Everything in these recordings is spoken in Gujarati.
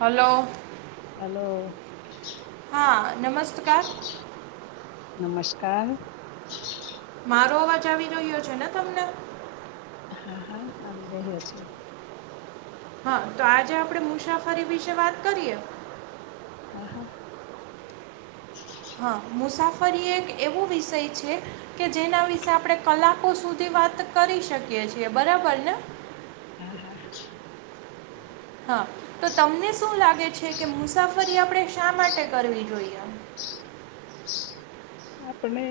હલો હલો હા નમસ્કાર નમસ્કાર મારો અવાજ આવી રહ્યો છે ને તમને હા હા આવી રહ્યો છે હા તો આજે આપડે મુસાફરી વિશે વાત કરીએ હા હા હા મુસાફરી એક એવો વિષય છે કે જેના વિશે આપણે કલાકો સુધી વાત કરી શકી કરીએ છીએ બરાબર ને હા હા હા તો તમને શું લાગે છે કે મુસાફરી આપણે શા માટે કરવી જોઈએ આપણે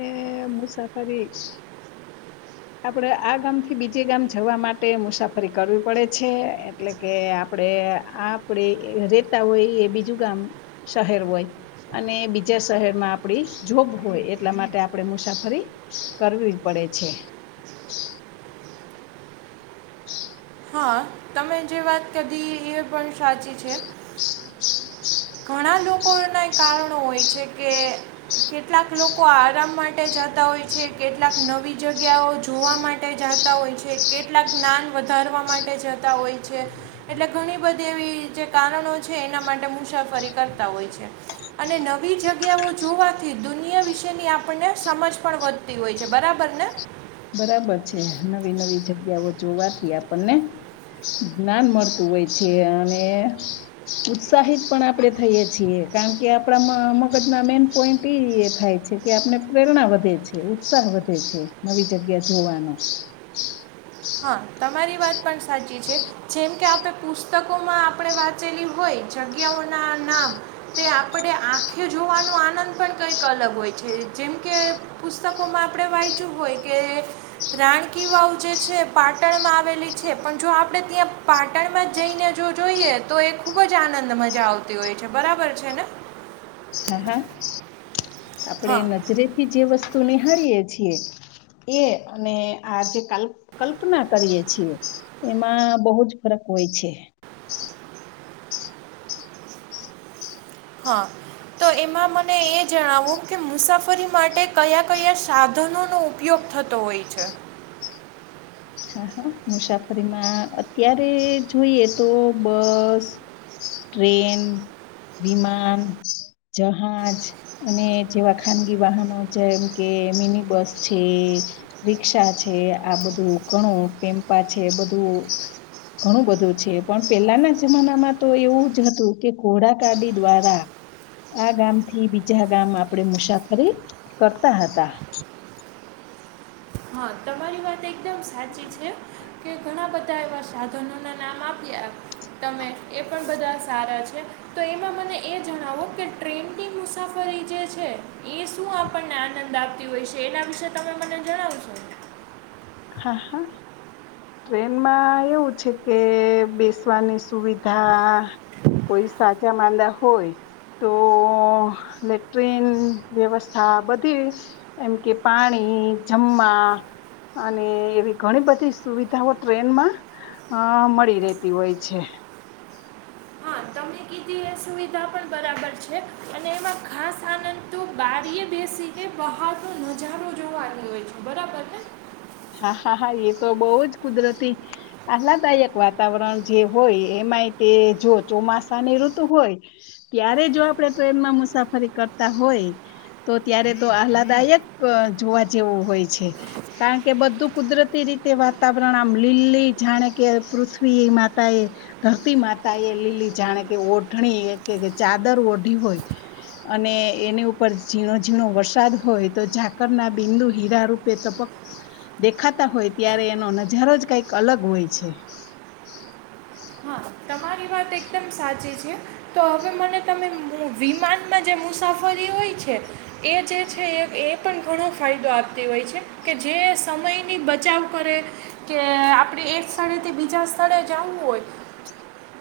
મુસાફરી આપણે આ ગામથી બીજે ગામ જવા માટે મુસાફરી કરવી પડે છે એટલે કે આપણેે આપણે રેતા હોય એ બીજું ગામ શહેર હોય અને બીજા શહેરમાં આપડી જોબ હોય એટલા માટે આપણેે મુસાફરી કરવી પડે છે [inaudible] [inaudible] હા તમે જે વાત કદી એ પણ સાચી છે ઘણા લોકોના એ કારણો હોય છે કે કેટલાક લોકો આરામ માટે જતા હોય છે કેટલાક નવી જગ્યાઓ જોવા માટે જતા હોય છે કેટલાક જ્ઞાન વધારવા માટે જ હોય છે એટલે ઘણી બધી એવી જે કારણો છે એના માટે મુસાફરી કરતા હોય છે અને નવી જગ્યાઓ જોવાથી દુનિયા વિશેની આપણને સમજ પણ વધતી હોય છે બરાબર ને બરાબર છે નવી નવી જગ્યાઓ જોવાથી આપણને જ્ઞાન મળતું હોય છે અને ઉત્સાહિત પણ આપણે થઈએ છીએ કારણ કે આપણા મગજ ના મેન પોઈન્ટ થાય છે કે આપણે પ્રેરણા વધે છે ઉત્સાહ વધે છે નવી જગ્યા જોવાનો હા, તમારી વાત પણ સાચી છે જેમ કે આપણે પુસ્તકોમાં આપણે વાંચેલી હોય જગ્યાઓના નામ તે આપણે આંખે જોવાનો આનંદ પણ કંઈક અલગ હોય છે. જેમકે પુસ્તકોમાં આપણે વાંચ્યું હોય કે રાણ કી વાવ જે છે પાટણમાં આવેલી છે. પણ જો આપણે ત્યાં પાટણમાં જ જઈને જો જોઈએ તો એ ખુબ જ આનંદ મજા આવતી હોય છે. બરાબર છે ને? હા હા. આપડે હા નજરે થી જે વસ્ તુ નિહાળીયે છીએ એ અને આ જે કલકલ્પના કરીએ છીએ એમાં બહુ જ ફરક હોય છે. હા તો એમાં મને એ જણાવો કે મુસાફરી માટે કયા કયા સાધનોનો ઉપયોગ થતો હોય છે. હા મુસાફરીમાં અત્યારે જોઈએ તો બસ, ટ્રેન, વિમાન, જહાજ અને જેવા ખાનગી વાહનો જેમ કે મિની બસ છે, રિક્ષા છે આ બધું ઘણું પમપા છે બધું ઘણું બધું છે. પણ પેલાના જમાનામાં તો એવું જ હતું કે ઘોડાકાડી દ્વારા આ ગામથી બીજા ગામ આપણેે મુસાફરી કરતા હતા. હા તમારી વાત એક એકદમ સાચી છે કે ઘણા બધા બધા એવા સાધનોના નામ આપ્યા તમે એ પણ બધા સારા છે. તો એમાં મને એ જણાવો કે ટ્રેનની મુસાફરી જે છે એ શું આપણને આનંદ આપતી હોય છે. એના વિશે તમે મને જણાવશો. હા હા, ટ્રેનમાં એવું છે કે બેસવાની સુવિધા કોઈ સાચા માંદા હોય તો એ ટ્રેન વ્યવસ્થા બધી એમ કે પાણી, જમવા અને એવી ઘણી બધી સુવિધાઓ ટ્રેનમાં અ મળી રહેતી હોય છે. હા તમે કીધી એ સુવિધા પણ બરાબર છે અને એમાં ખાસ આનંદ તો બારીએ બેસીને બહાર નો નજારો જોવાનું હોય છે. બરાબર ને? હા હા હા, એ તો બહુ જ કુદરતી આહલાદાયક વાતાવરણ જે હોય એમાંય તે જો ચોમાસાની ઋતુ હોય ત્યારે જો આપણે ટ્રેનમાં મુસાફરી કરતા હોય તો ત્યારે તો આહલાદાયક જોવા જેવું હોય છે. કા કે બધું કુદરતી રીતે વાતાવરણ આમ લીલી જાણે કે પૃથ્વી માતા એ ધરતી માતા એ લીલી જાણે કે ઓઢણી કે ચાદર ઓઢી હોય અને એની ઉપર ઝીણો ઝીણો વરસાદ હોય તો ઝાકર ના બિંદુ હીરા રૂપે તપક દેખાતા હોય ત્યારે એનો નજારો જ કંઈક અલગ હોય છે. હા તમારી વાત એકદમ સાચી છે. તો હવે મને તમે વિમાનમાં જે મુસાફરી હોય છે એ જે છે એ એ પણ ઘણો ફાયદો આપતી હોય છે કે જે સમયની બચાવ કરે કે આપણે એક સ્થળેથી બીજા સ્થળે જવું હોય.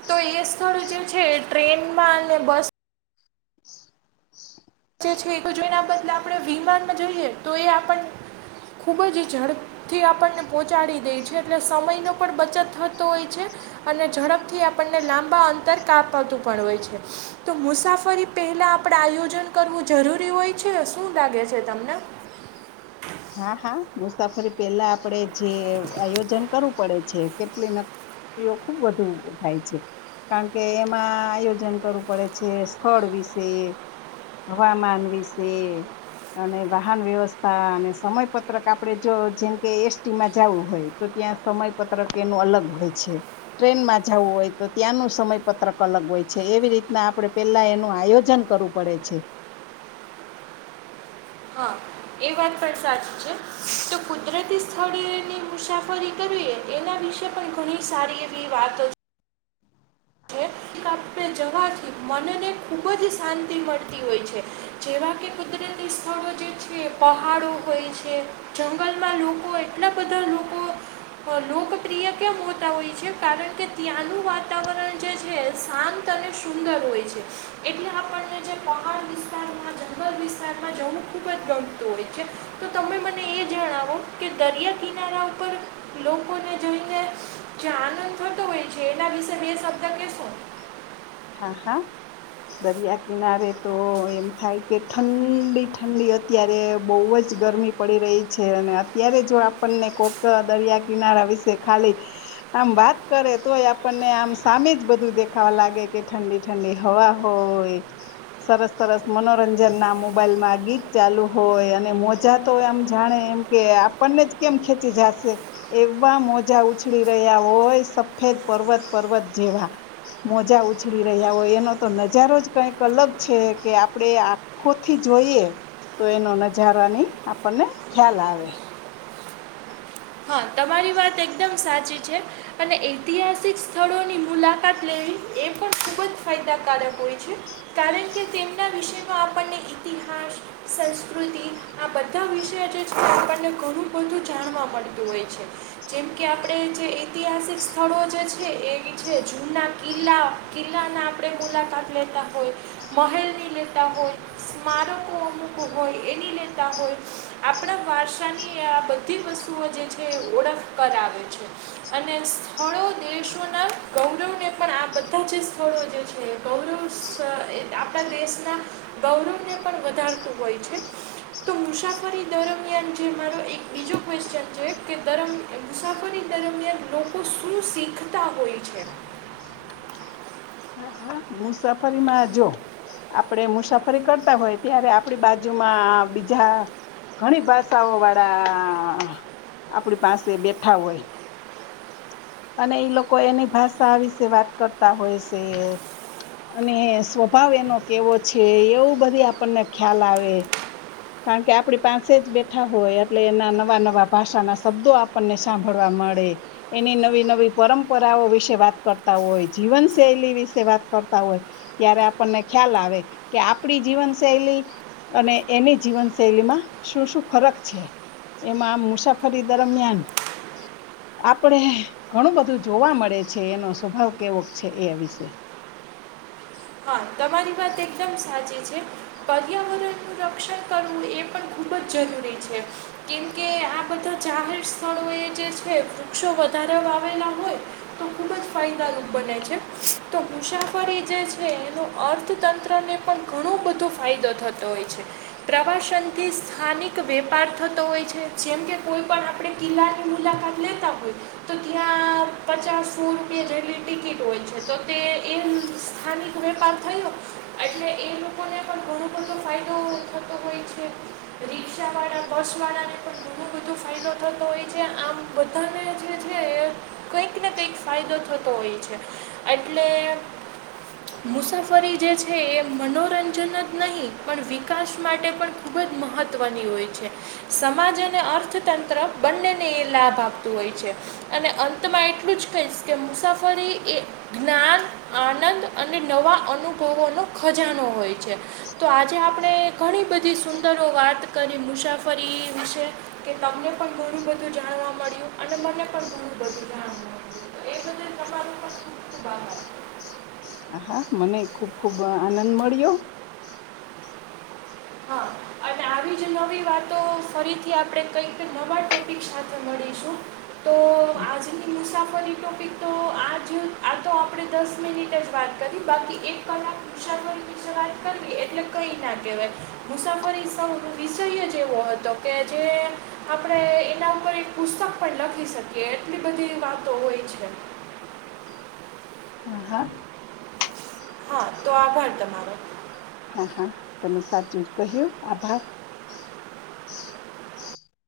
તો એ સ્થળો જેવ છે ટ્રેનમાં અને બસ છે એ તો જોના બદલે આપણે વિમાનમાં જોઈએ તો એ આપણ ખુબ જ ઝડપથી આપણને પહોંચાડી દે છે. એટલે સમયનો પણ બચત થતો હોય છે અને ઝડપથી આપણને લાંબા અંતર કાપાતું પણ હોય છે. તો મુસાફરી પહેલા આપણે આયોજન કરવું જરૂરી હોય છે. શું લાગે છે તમને? હા હા, મુસાફરી પહેલા આપણેે જે આયોજન કરવું પડે છે કેટલી નકરીઓ ખુબ વધુ થાય છે. કારણ કે એમાં આયોજન કરવું પડે છે, સ્થળ વિશે, હવામાન વિશે અને વાહન વ્યવસ્થા સમય પત્રક આપડે જો જેમ કે એસટીમાં જવું હોય તો ત્યાં સમયપત્રક એનું અલગ હોય છે, ટ્રેનમાં જવું હોય તો ત્યાંનું સમયપત્રક અલગ હોય છે, એવી રીતના આપણે પેલા એનું આયોજન કરવું પડે છે. હા એ વાત પણ સાચી છે. તો કુદરતી સ્થળેની મુસાફરી કરવી એના વિશે પણ ઘણી સારી એવી વાતો છે આપણે જવાથી મનને ખૂબ જ શાંતિ મળતી હોય છે. જેવા કે કુદરતી સ્થળો જે છે પહાડો હોય છે જંગલમાં લોકો એટલા બધા લોકો લોકપ્રિય કેમ હોતા હોય છે. કારણ કે ત્યાંનું વાતાવરણ જે છે શાંત અને સુંદર હોય છે. એટલે આપણને જે પહાડ વિસ્તારમાં જંગલ વિસ્તારમાં જવું ખૂબ જ ગમતું હોય છે. તો તમે મને એ જણાવો કે દરિયા કિનારા ઉપર લોકોને જઈને જે આનંદ થતો હોય છે. એના વિશે બે શબ્દ કે શો? હા હા, દરિયા કિનારે તો એમ થાય કે ઠંડી ઠંડી અત્યારે બહુ જ ગરમી પડી રહી છે અને અત્યારે જો આપણને કોઈક દરિયા કિનારા વિશે ખાલી આમ વાત કરે તોય આપણને આમ સામે જ બધું દેખાવા લાગે કે ઠંડી ઠંડી હવા હોય, સરસ સરસ મનોરંજન ના મોબાઈલમાં ગીત ચાલુ હોય અને મોજા તો આમ જાણે એમ કે આપણને જ કેમ ખેંચી જાશે એવા મોજા ઉછળી રહ્યા હોય સફેદ પર્વત પર્વત જેવા મોજા ઉછ ડી રહ્યા હોય એનો તો નજારો જ કઈક અલગ છે કે આપણે આખોથી જોઈએ તો એનો નજારાની આપણને ખ્યાલ આવે. હા તમારી વાત એકદમ સાચી છે અને ઐતિહાસિક સ્થળોની મુલાકાત લેવી એ પણ ખૂબ જ ફાય દાકારક હોય છે. કારણ કે તેમના વિષનો આપણને ઇતિહાસ, સંસ્કૃતિ આ બધા વિષય જે છે આપણને ઘણું બધું જાણવા મળે. ળતું હોય છે. જેમકે આપણે જે ઐતિહાસિક સ્થળો જે છે એ છે જૂના કિલ્લા, કિલ્લાના આપણે મુલાકાત લેતા હોય, મહેલની લેતા હોય, સ્મારકો અમુક હોય એની લેતા હોય આપણા વારસાની આ બધી વસ્તુઓ જે છે છે ઓળખ કરાવે છે અને સ્થળો દેશોના ગૌરવને પણ આ બધા જે સ્થળો જે છે ગૌરવ આપણા દેશના ગૌરવને પણ વધારતું હોય છે. તો મુસાફરી દરમિયાન જે મારો એક બીજો ક્વેશ્ચન છે કે દરમ મુસાફરી દરમિયાન લોકો શું શીખતા હોય છે? મુસાફરીમાં જો આપણે મુસાફરી કરતા હોય ત્યારે આપણી બાજુમાં બીજા ઘણી ભાષાઓ વાળા આપણી પાસે બેઠા હોય. અને એ લોકો એની ભાષા વિશે વાત કરતા હોય શે અને સ્વભાવ એનો કેવો છે. એવું બધુ આપણને ખ્યાલ આવે કારણ કે આપડી પાસે જ બેઠા હોય એટલે એના નવા નવા ભાષાના શબ્દો આપણને સાંભળવા મળે. એની નવી નવી પરંપરાઓ વિશે વાત કરતા હોય. જીવન શૈલી વિશે વાત કરતા હોય ત્યારે આપણને ખ્યાલ આવે કે આપણી જીવનશૈલી અને એની જીવન શૈલીમાં શું શું ફરક છે. એમાં આમ મુસાફરી દરમિયાન આપડે ઘણું બધું જોવા મળે છે. એનો સ્વભાવ કેવોક છે એ વિશે. હા તમારી વાત એકદમ સાચી છે પર્યાવરણનું રક્ષણ કરવું એ પણ ખુબ જ જરૂરી છે. કેમકે આ બધા જાહેર સ્થળો એ જે છે વૃક્ષો વધારા આવેલા હોય તો ખુબ જ ફાયદારૂપ બને છે તો મુસાફરી જે છ એનો અર્થતંત્રને પણ ઘણો બધો ફાયદો થતો હોય છે. પ્રવાસનથી સ્થાનિક વેપાર થતો હોય છે. જેમ કે કોઈ પણણ આપણે કિલ્લાની મુલાકાત લેતા હોય તો ત્યાં પચાસ સો રૂપિયા જેટલી ટિકિટ હોય છે તો તે એ સ્થાનિક વેપાર થયો. એટલે એ લોકોને પણ ઘણો બધો ફાયદો થતો હોય છે. રિક્ષાવાળા, બસવાળાને પણ ઘણો બધો ફાયદો થતો હોય છે. આમ બધાને જે છે કંઈક ને કંઈક ફાયદો થતો હોય છે એટલે મુસાફરી જે છે એ મનોરંજન જ નહીં પણ વિકાસ માટે પણ ખૂબ જ મહત્વની હોય છે. સમાજ અને અર્થતંત્ર બંનેને એ લાભ આપતું હોય છે અને અંતમાં એટલું જ કહીશ કે મુસાફરી એ જ્ઞાન આનંદ અને નવા અનુભવોનો ખજાનો હોય છે. તો આજે આપણે ઘણી બધી સુંદરો વાત કરી મુસાફરી વિશે કે તમને પણ ઘણું બધું જાણવા મળ્યું અને મને પણ ઘણું બધું જાણવા મળ્યું એ બદલ તમારો ખબ ખૂબ આભાર. હા હા મને ખુબ ખુબ આનંદ મળ્યો હા અને આવી જ નવી વાતો ફરીથી આપણે કઈક નવા ટોપિક સાથે મળીશું તો આજની [inaudible] મુસાફરી ટોપિક તો આજ આ તો આપણે દસ મિનિટ જ વાત કરી બાકી એક કલાક હશારરી વિશે વાત કરવી એટલે કઈ ના કહેવાય મુસાફરી સૌ નો વિષય જ એવો હતો કે જે આપણે એના ઉપર એક પુસ્તક પણ લખી શકીએ એટલી બધી વાતો હોય છે હ હા હા તો આભાર તમારો હા હા તમે સાચું જ કહ્યું આભાર